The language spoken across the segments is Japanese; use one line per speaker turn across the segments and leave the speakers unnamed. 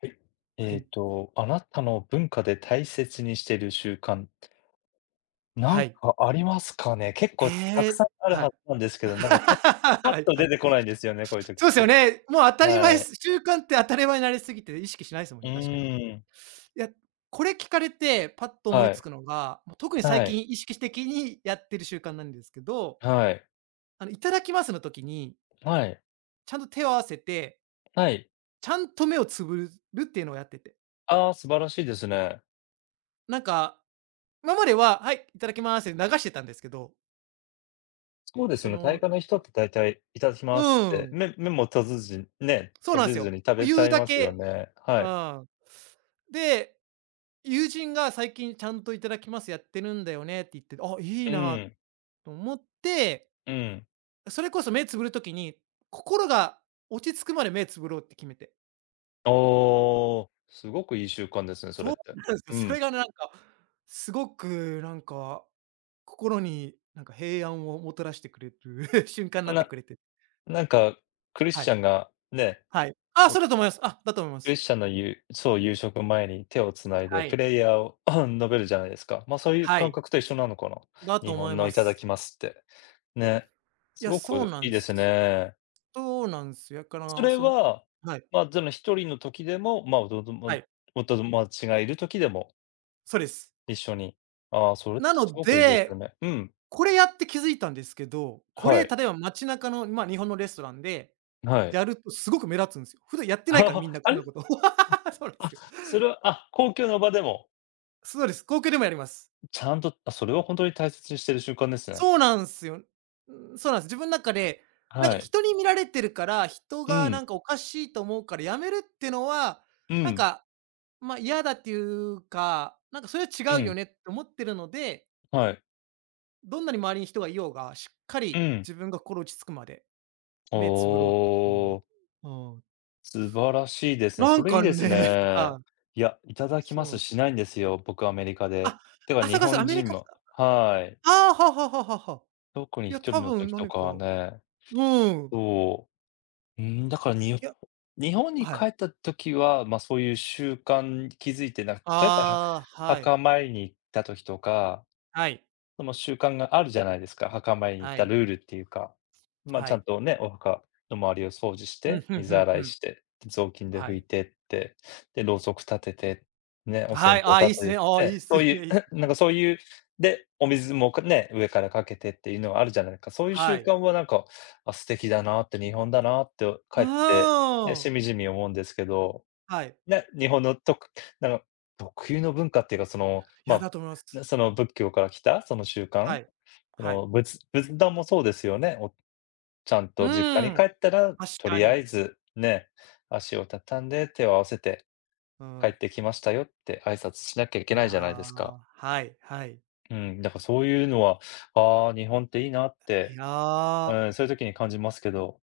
はい。
はい。
あなたの文化で大切にしてる習慣、な
は
ん
い。
かありますかね？結構た
え
く
え、
さんある
は
は
い。
ずなんです けど、なんかパッパッ
はい
と
は
出
い。
てこないんですよね、こういう時っ
そうですよ
て。
ね。もう当たり
は
前
い。
す 習慣って当たり前になりすぎて、意識しないですもん
う
ね、確かに。い
ーん。
や、これ聞かれてパッと思い
は
つ
い。
くのが、もう特に
は
最
い。
近意識的にやってる習慣なんですけど、
はい。
あの、いただきますの時に、
はい。
ちゃんと手を合わせて、
はい。
ちゃんと目をつぶるっていうのをやってて。
ああ、素晴らしいですね。
なんか、今までは、はい、いただきますって流してたんですけど、
そうです
そ
よね。大
の
概の人って大体いただき
う
ますって、
ん、
目も閉じずにね、
そう
閉
なん
じ
す
ず
よ。
に食
もう
べち
言
ゃ
う
い
だ
ますよ
け
ね。は
う
い。
ん。で、友人が最近ちゃんといただきますやってるんだよねって言って、あ、いい
う
な
ん、
と思って、
うん。
それこそ目つぶるときに、心が落ち着くまで目つぶろうって決めて。
おお、すごくいい習慣ですね、それ
そ
っ
う
て。
なんで
う
すよ。そ
ん。
れがね、なんか、すごくなんか、心になんか平安をもたらしてくれる 瞬間になって
な
くれて。
なんか、クリ
は
スチ
い。
ャンがね、
はい。あ、
お
そうだと思います。あ、だと思いま
クリ
す。
スチャンのゆそう、夕食前に手をつないで
は
プ
い。
レイヤーを 述べるじゃないですか。ま、そういう
は
感
い。
覚と一緒なのかな？
だと
日
思
本
い
の
ま
いただ
す。
きますって。ね、
い
す
や、
ご
そう
く
な
いい
んで
です
す。
ね。
そうなんですよ。やか
そ
ら、
れは、
はい、
まあ、その一人の時でも、まあ、おとも
は
ま
い、
お友達がいる時でも
そうです。
一緒に。ああ、それっ
な
てす
の
ごくいいですよ
で、
ね。うん、
これやって気づいたんですけど、こ
は
れ
い、
例えば街中の、まあ、日本のレストランで
はい。
やるとすごく目立つんですよ。普段やっ てないからみんな
あ
こん
れ、
なこと。そうなんで
あ、
すよ。
それは、あ、公共の場でも。
そうです。公共でもやります。
ちゃんと、あ、それは本当に大切にしてる習慣ですね。
そうなんですよ。うん、そうなんです。自分の中で、なん
は
か
い。
人に見られてるから、人
う
がな
ん、
んかおかしいと思うからやめるってのは、
う
なん
ん、
か、ま、嫌だっていうか、なんかそれ
う
は違うよ
ん、
ねって思ってるので、
はい、
どんなに周りに人がいようが、しっか
う
り
ん。
自分が心落ち着くまで
お
目つぶろうっていうのは。
ー、
うん。
素晴らしいですね。
な
そ
ん
れいい
か
で
ね、
す ね。
はい、
いや、いただきま
そうな
す
んす
し
よ。
ないんですよ、僕アメリカで。
あ、
てか
あ、
日
そうかそう、
本
アメリ
人
カと
も
か。
はい。
ああ、はあはあはあはあはあ。
特に
いや、
一人
多
の
分
時と
何
か
か
はね、
うん。
そう。うん、だから
いや、
日本に
は
帰
い。
った時は、ま、そういう習慣に気づいてなく、例えば
ああ、はい。
墓参りに行った時とか、
はい。
その習慣があるじゃないですか、墓参りに行っ
は
た
い。
ルールっていうか。まあ、
は
ちゃん
い。
とね、お墓の周りを掃除し
うん、
て、
ふん
水
ふん
洗
ふ
い
ん。
して、で、雑巾で
は
拭い
い。
てって、で、ろうそく立てて、ね、お
は
線
い、
香
ああ、い
立
いっすね。
て
ああ、
て
い
っ
い
て、
っす
そう
ね。
い う、
いいっす ね。
なん
はい。
かそういう、で、お水もね、上からかけてっていうのがあるじゃないか。そういう習
はい。
慣はなんか、あ、素敵だなって、日本だなって、帰
う
って、ね、
ー
し
ん。
みじみ思うんですけど。
はい。
ね、日本のなんか、特有の文化っていうか、その、
いや、
ま、
だと思います。
その仏教から来たその習慣、
はい。
そ
はい。
の、仏壇もそうですよね。ちゃん
う
と実家
ー
に帰
ん、
ったら、
確
と
か
りあ
に。
えず、ね、足を畳んで手を合わせて
う
帰っ
ん。
てきましたよって挨拶しなきゃい
い
けな
や、
いじゃないですか。
はいはい。
うん、だからそういうのは、ああ、日本っていいなっ
い
て、
や、
うん、そういう時に感じますけど。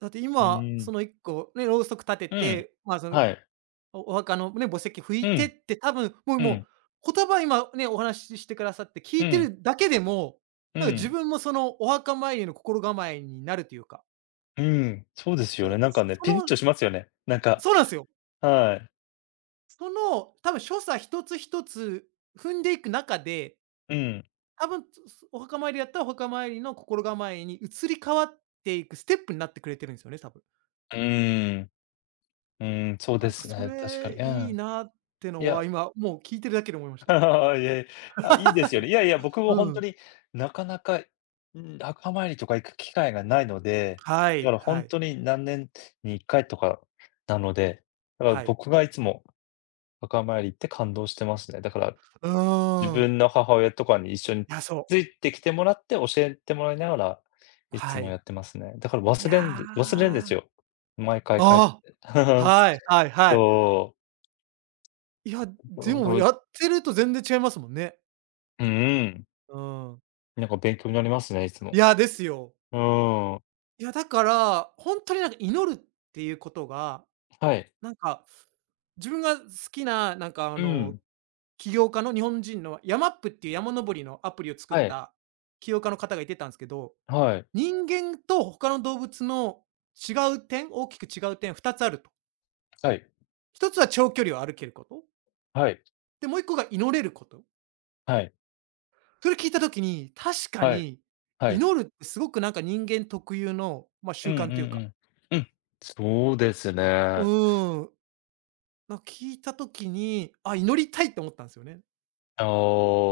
だって
う
今、
ん。
その一個ね、ろうそく立て
うん。
て、まあ、その、
はい。
お墓のね、墓石拭
う
いてっ
ん、
て多分、もう
う
も
ん、
う、言葉今ね、お話ししてくださって聞
う
いて
ん、
るだけでも、
う
なんか自
ん。
分もそのお墓参りの心構えになるというか、
うん、そうですよ
そ
ね。なんかね、ピリッ
の
としますよね。なんか、
そうなんですよ。
はい。
その、多分所作一つ一つ踏んでいく中で、
うん。
多分お墓参りだったらお墓参りの心構えに移り変わっていくステップになってくれてるんですよね、多分。
うーん。うーん、そう
な
で
んか
す
そ
ね、確かに。
れ
う
いい
ん。
なって
い
の
や、
は今もう聞いてるだけで思いまし
い
た。
やいや、あ、いいですよね。いやいや、僕 も
う
本当
ん。
になかなか、うん、墓参りとか行く機会がないので、
は
だか
い、
ら
は
本
い、
当に何年に1回とかなので、だから
はい。
僕がいつも墓参り行って感動してますね。だから
う
自
ーん。
分の母親とかに一緒に
いや、そ
つ
う。
いてきてもらって、教えてもらいながら、いつ
は
もや
い。
ってますね。だから
いや。
忘れるんですよ。毎回帰って。
ああ、はいはいはい。
そう。
いや、でもや ってると全然違いますもんね。
んうん。
うん。
なんか勉強になりますね、いつ
い
も。
や、ですよ。
うーん。
いや、だから、ほんとになんか祈るっていうことが、
はい。
なんか自分が好きな、なんかあ
う
の、
ん。
起業家の日本人のヤマップっていう山登りのアプリを作っ
はい。
た起業家の方がいてたんすけど、
はい。
人間と他の動物の違う点、大きく違う点二つあると。
はい。
一つは長距離を歩けること。
はい。
で、もう一個が祈れること。
はい。
それ聞いたときに、確か
はい。
に、
はい。
祈るってすごくなんか人間特有の、まあ、
うん
習
うんう
慣というか。
ん。うん。そうです
う
ね。
ーん。なんか聞いたときに、あ、祈りたいって思ったんですよね。
あ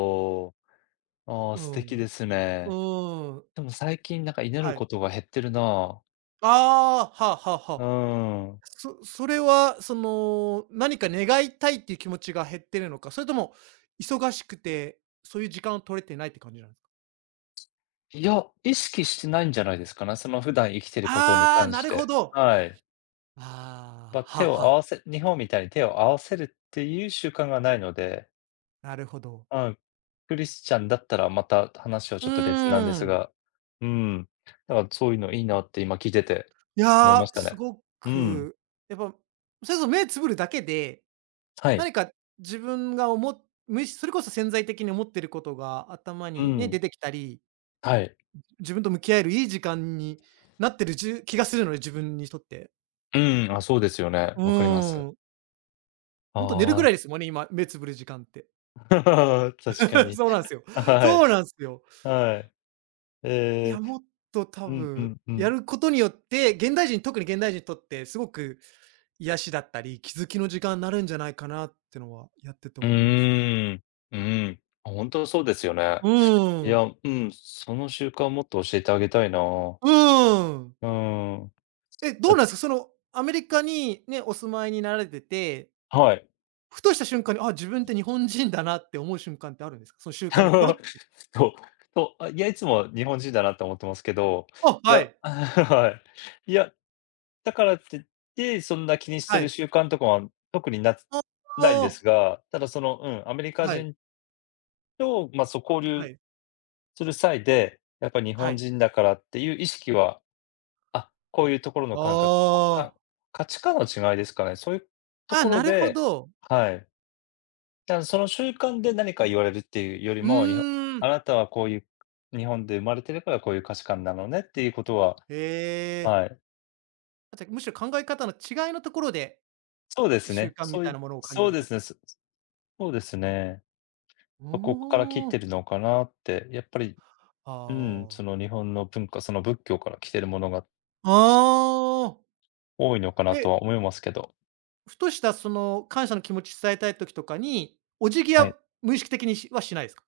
あ。ああ、
う
素敵
ん。
です
う
ね。
ーん。
でも最近なんか祈る
はい。
ことが減ってるな。
ああ、はあはあ
う
はあ。
ーん。
それは、何か願いたいっていう気持ちが減ってるのか、それとも忙しくて、そういう時間を取れてないって感じなんですか？
いや、意識してないんじゃないですかね。その普段生きてることに
ああ、
関
な
し
るほ
て。
ど。
はい。ま、
ああ、
手を合わせ日本みたいに手を合わせるっていう習慣がないので、
なるほど。
うん。クリスチャンだったらまた話は
う
ちょっと別なんで
ー
す
ん。
が、うん。だからそういうのいいなって今聞いてて
い
思いま
や、
した
す
ね。
ご
うん。
く、やっぱ、それこそ目つぶるだけで、
はい。
何か自分がおもむそれこそ潜在的に思ってることが頭
う
にね、
ん。
出てきたり、
はい。
自分と向き合えるいい時間になってる気がするので、自分にとって。
うん、あ、そうですよね。
う
わかります。
ーん。ほんと寝るぐ
あ
らいですもんね、今、目つぶる時間って。
あ、確か に。
そうなんですよ。
は
そ
い。
うなんですよ。
はい。
いや、
えー
もっと多
うんう
分、
んう
や
ん。
ることによって、現代人、特に現代人にとって、すごく癒しだったり、気づきの時間になるんじゃないかなってのは、やってて
う
思います。
ーん、うん。本当そうですよね。
う
い
ー
や、
ん。
うん、その習慣もっと教えてあげたいな。
うーん。
うん。
え、ど
あ
うなんで
つ
すか？その、アメリカにね、お住まいになられてて、
はい。
ふとした瞬間に、あ、自分って日本人だなって思う瞬間ってあるんですか？その習慣がポロっ て。
そう、そう、あ、いや、いつも日本人だなって思ってますけど、
あ、
い
は
や、
い。
はい。いや、だからって言って、そんな気にして
は
る
い。
習慣とかは特にな
あ
ないんで
あ。
すが、ただその、うん、アメリカ
はい。
人と、まあ、そう、交
は
流
い。
する際で、やっぱり日
は
本
い。
人だからっていう意識はこういうところの
あ
感覚、
あ。
価値観の違いですかね。そういうと
あ、
ころ
なるほ
で、
ど。
はい。だからその習慣で何か言われるっていうより
う
も、
ー
あ
ん。
なたはこういう日本で生まれてるからこういう価値観なのねっていうことは、
へえ。
はい。
あ、じゃ、むしろ考え方の違いのところで、
そうです
習
ね。
慣み
そうい
たいな
う
ものを感じ
そう
る
で
と。
すね、そうですね。
お
そこから来て
お
るのかなって、やっぱり、
あ
うん、その
あ。
日本の文化、その仏教から来てるものが
ああ。
多いのかな
え、
とは思いますけど。
ふとしたその感謝の気持ち伝えたい時とかに、お辞儀
は
は
い。
無意識的にしはしないですか？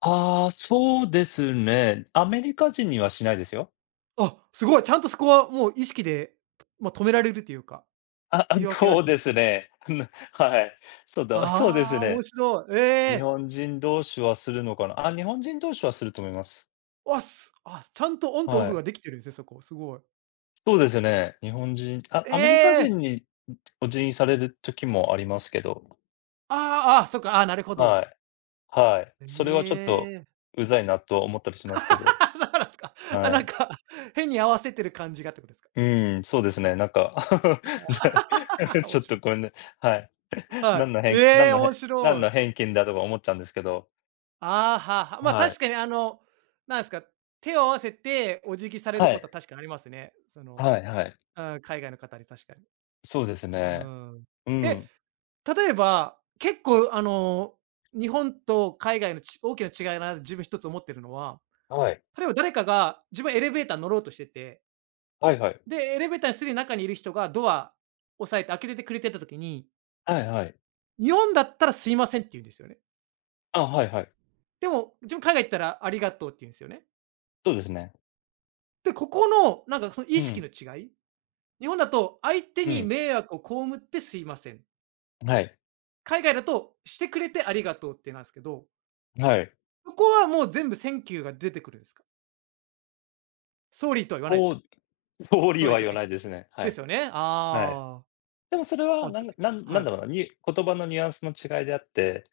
ああ、そうですね。アメリカ人にはしないですよ。
あ、すごい、ちゃんとそこはもう意識で、ま、止められるというか、
あ、あ、
切り分けら
そ
れ
う
てるん
で
です
す
ね。
ね。はい。そうだ、そうです
ああ、面
ね。
白い。え
日
え。
本人同士はするのかな。あ、日本人同士はすると思います。
わ、ちゃんとオンとオ
は
フ
い。
ができてるんですね、そこ、すごい。
そうですね。日本人あ、
え
アメリカ
え！
人にお辞儀される時もありますけど。
ああ、あ、そっか、あなるほ
は
ど。
い。はい。
え
それはちょっと、
え。
うざいなと思ったりしますけど。
そうなんすか。あ、
は
なん
い。
か、変に合わせてる感じがってことですか？
うん、そうですね、なんか、 ち
面
ょっ
白
とこれ
い。
ね、はい。な
は
んの
い。
偏な
え
ん
え、
の偏
面
なん
白
の
い。
偏見だとか思っちゃうんですけど。
ああ、はあはあ。ま、
はい。
確かにあの、なんすか、手を合わせてお辞儀される
は
こと
い。
は確かにありますね。その、
はいはい。
うん、海外の方に確かに。
そうです
うー
ね。
ん。
う
え、
ん。
例えば、結構あの、日本と海外の大きな違いだな、自分一つ思ってるのは、
はい。
例えば誰かが自分エレベーター乗ろうとしてて、
はいはい。
で、エレベーターにすでに中にいる人がドア押さえて開けててくれてた時に、
はいはい。
日本だったらすいませんって言うんですよね。
あ、はいはい。
でも、自分海外行ったらありがとうって言うんですよね。
そうですね。
で、ここの、なんかその
う
意識
ん、
の違い、日本だと相手
う
に
ん。
迷惑を被ってすいません。
はい、
海外だとしてくれてありがとうってなんですけど、
はい。
そこはもう全部センキューが出てくるんですか？ソーリーとは言わないです
こ
か？
う通り
ソーリ
は
ーと
言
か
わ
言っ
ない
てた
ですね。は
で
い、
すよね。
はい。
ああ。
でもそれは
あ、じ
なんなん
ゃ、は
なんだ
い。
ろうな、言葉のニュアンスの違いであって、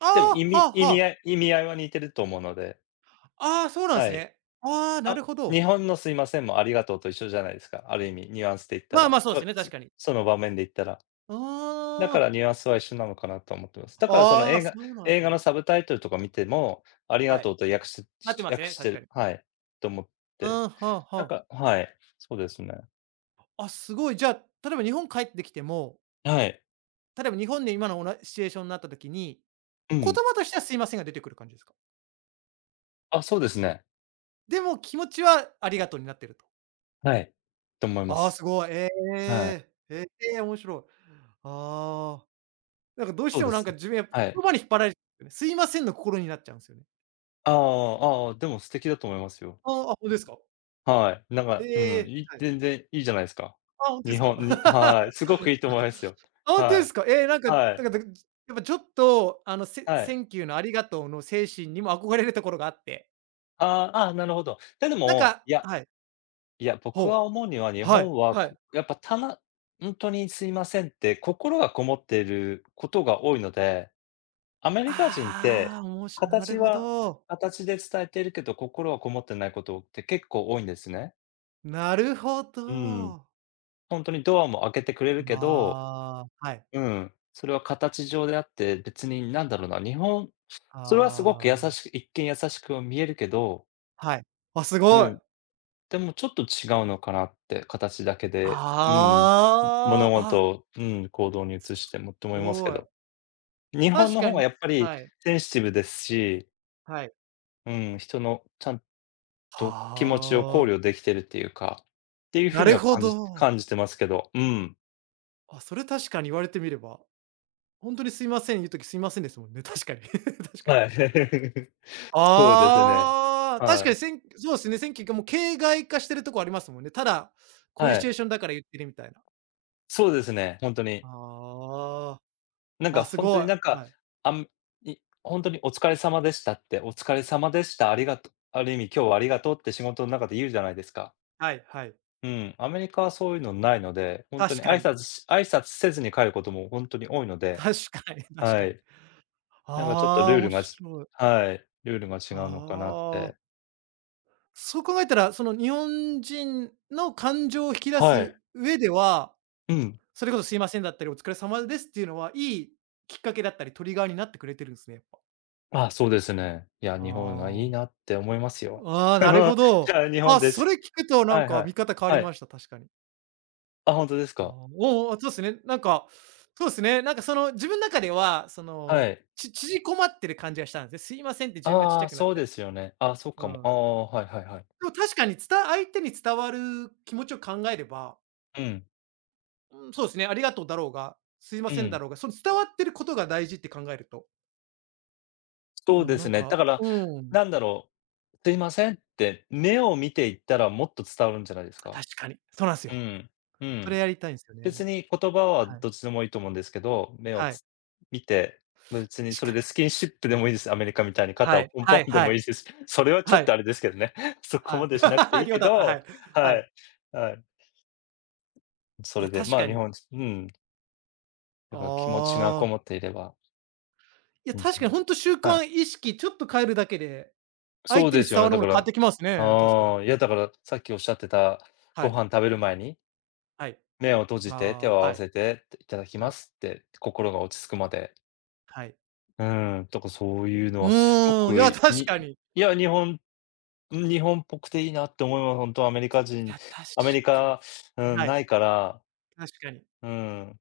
あ
でも意
あ、は
味
あ
意
は
味
あ。
合い意味合いは似てると思うので、
ああ、そうなんで
は
す
い。
ね。ああ、な
あ、
るほど。
日本のすいませんもありがとうと一緒じゃないですか、ある意味ニュアンスで言った
まあ
ら。
まあ、そう
こ
です
れ、
ね、
そ
確かに。
その場面で言ったら。だか
あ
らニュアンスは一緒なのかなと思ってます。だからその
あ、ああ、
映
そ
画
うなんで
映
す
画の
ね。
サブタイトルとか見ても、ありが
は
と
い、
うと訳し
なって
し
ます
訳
ね、
して
確か
る
に。
はい、と思っ
う
て。
ん、はあは
なん
あ。
かはい、そうですね。
あ、すごい。じゃあ、例えば日本帰ってきても、
はい。
例えば日本で今のシチュエーションになった時に、
う
言
ん。
葉としてはすいませんが出てくる感じですか？
あ、そうですね。
でも気持ちはありがとうになってると。
はい。と思いま
ああ、
す。
すごい。え
はい。
え、ええ、面白い。ああ、なんかどうし
そう
て
で
もなん
す。
か自分やっぱ
はい。
言葉に引っ張られるね。すいませんの心になっちゃうんですよね。
ああ、ああ、でも素敵だと思いますよ。
ああ、あ、ほんとですか？
はい。なんか、う
え
ん、
え、はい。
全然いいじゃないですか。
あ、ほんとで
日
すか？
本にはい、すごくいいと思いますよ。
あ、当
は
で
い。
すか？なんか、
はい。
なんかやっぱちょっと、せ
は
セ
い。
ンキューのありがとうの精神にも憧れるところがあって、
ああ、ああ、なるほど。で、で
なん
も、
か
いや
はい。
いや、僕
ほ
は
う。
思うには、日
は
本
い、
は、
はい。
やっぱ、ほんとにすいませんって、心がこもっていることが多いので、アメリカ人って、
ああ、おもしなる
形
ほ
は
ど。
形で伝えているけど、心はこもってないことって結構多いんですね。
なるほ
うん。
ど。
ほんとにドアも開けてくれるけど、
ああ、はい。
うん、それは形上であって、別になんだろうな、それはすごく優
ああ、
しく、一見優しく見えるけど、
はい。あ、すご
う
い。
ん。でもちょっと違うのかなって、形だけで、うん、物
ああ、あ、
事
す
を、うん、行動に移してもって思いますけ
ごい。
ど。日本
確
の
か
方が
に、
やっぱり
はい、
センシティブですし、
はい。
うん、人のちゃんと気持ちを考
はあ、
慮できてるっていうか、っていう風
な
に
る
は
ほ
感じ
ど。
感じてますけど、うん。
あ、それ確かに言われてみれば、ほんとにすいません言う時、すいませんですもんね、確かに。確かに。
はい。そうですね。
ああ、確か
はい。
にせんそうですね、選挙がもう形骸化してるとこありますもんね。ただ、こうい
は
うシチュエ
い。
ーションだから言ってるみたいな。
そうですね、ほんとに。
ああ、
なんか
わ、す
本当
ご
に
い。
なんか、
はい。
あんいほに「お疲れ様でした」って、「お疲れ様でした、ありがとある意味今日はありがとう」って仕事の中で言うじゃないですか。
はいはい。
うん、アメリカはそういうのないので、本当
確
に
かに。
挨拶せずに帰ることも本当に多いの で、
確かに、確
は
かに。
い。なんかちょっと
ああ、
ルール
面
がじ
白い。
はい、ルールが違
あ
うのかなっ
あ。
て。
そう考えたら、その日本人の感情を引き出
はい。
す上では、
うん。
それこそすいませんだったり、お疲れ様ですっていうのは、いいきっかけだったり、トリガーになってくれてるんすね、やっぱ。
あ、そうですね。いや、日本がい
あ
い
あ、
なって思いますよ。
あ あ、なるほ
じ
ど。
ゃあ日本
あ、
で
そ
す。
れ聞くとな
は
ん
い
か
はい。
見方変わり
はい。
ました、確かに。
あ、本当です
あ
か？
あ、おお、あ、そうですね。なんか、そうですね、なんかその自分の中では、そ
は
の、
い。
ち縮こまってる感じがしたんですね。すいませんって自分がちっち
ああ、
ゃくな
そ
っ
うで
て。
すよね。ああ、そう
う
かも。あ
ん。
あ、はいはいはい。
でも確かにつた相手に伝わる気持ちを考えれば、
うん、
うん、そうですね、ありがとうだろうが、すいま
う
せんだ
ん。
ろうが、その伝わってることが大事って考えると、
そ
う
う
ん、
で
な
す
ん
ね。だ
か、
から、
うん、
なんだろう、すいませんって、目を見ていったらもっと伝わるんじゃないですか？
確かに。そうなんす
う
よ。
ん、う
それ
ん。
やりたいんすよね。
別に言葉は
はい。
どっちでもいいと思うんですけど、目を
はい。
つ見て、別にそ
確
れ
か
で
に。
スキンシップでもいいです。アメリカみたいに肩
は
を
い、
ポン
は
ポ
い
ンで
は
もい
い。
いです。それはちょ
は
っと
い。
あれですけどね。そこ
は
ま
い。
でしなくてい い
量
け
だった、は
ど、
い。は
は
い。
い、はい。そ
い
れ
や、
で、
確
まあ、
か
日
に。
本人うん、だ
あ
から気持ちがこ
あ。
もっていれば
いや、
いいんじゃ
確か
ない
に
で
ほ
す
んと習
か。はい。
慣意識ちょっと変えるだけで、
そ
相
う
手
で
に
すよ
伝わ
ね、
る
だ
も
か
の変わっ
ら、
てきますね、確かに。
ああ、いや、だから、さっきおっしゃってた、
は
ご
い、
飯食べる前に、
はい。
目を閉じて、手
あ
を
あ、
合
は
わ
い、
せていただきま
はい、
すって、心が落ち着くまで。
はい。
うん、とかそういうの
う
はすご
ーん、いや、
く、
確
に、
かに。
いや、日本っぽくていいなって思います。本当
いや、確
アメリ
かに。
カ、うん、
は
な
い、
いから、
確かに。
うん、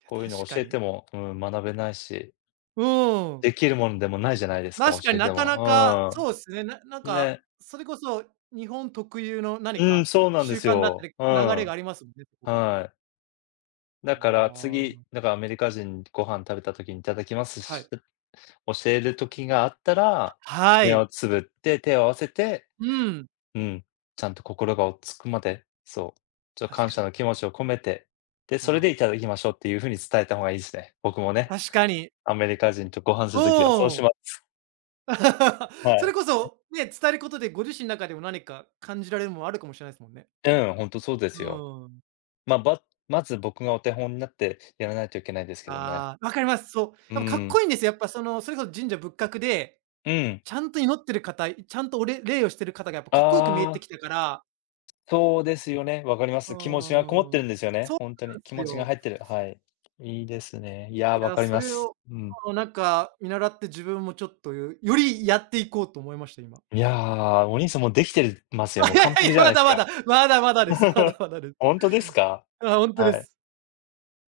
いや、
こういうの
確か
教えて
に。
も、うん、学べないし、
うん。
できるものでもないじゃないですか、
確か
教
に
えて
なかなか、
も。
そうですね、ななん
うん。
か、
ね。
それこそ日本特有の何
うん、
か
そうなんで
習
す
慣だった
よ。
り、
う
流れ
ん、
がありますもんね、そこが。
はい。だから
あ
次、
あ。
だからアメリカ人ご飯食べた時にいただきます
は
し、
い。
教える時があったら、
は
目を
い。
つぶって手を合わせて、
うん。
うん、ちゃんと心が落ち着くまで、そう、ちょっと
確
感
か
謝
に。
の気持ちを込めて、で、
う
それで
ん。
いただきましょうっていう風に伝えた方がいいですね。僕もね、
確かに。
アメリカ人とご飯す
う
る時はそうし
ん。
ます。は
そ
い。
れこそ、ね、伝えることでご自身の中でも何か感じられるものあるかもしれないですもんね。
うん、ほんとそうで
う
すよ。
ん。
まあ、まず僕がお手本になってやらないといけないですけどね。
ああ、わかります。そう。
う
やっぱかっ
ん、
こいいんですよ。やっぱその、それこそ神社仏閣で、
うん。
ちゃんと祈ってる方、ちゃんとお礼礼をしてる方がやっぱ
あ
かっこよく見えてき
あ。
たから。
そうですよね、わかりま
う
す。気持ちがこもってるん
ん。
ですよね、
そう
本当に。
なんで
気
す
持ちが
よ。
入ってる、はい。いいですね。いや、
い
わ
や、
かり
そ
ま
れ
す。
を、
うん。
あの、なんか見習って自分もちょっとよよりやっていこうと思いました、今。
いやー、お兄さんもうできてるますよ、
あ、
も
い
う
やい
完
やい
璧
や、
じゃない
ま
です
だま
か。
だ、まだまだです。まだ まだです。
本当ですか？
あ、ほんとで
はい。
す。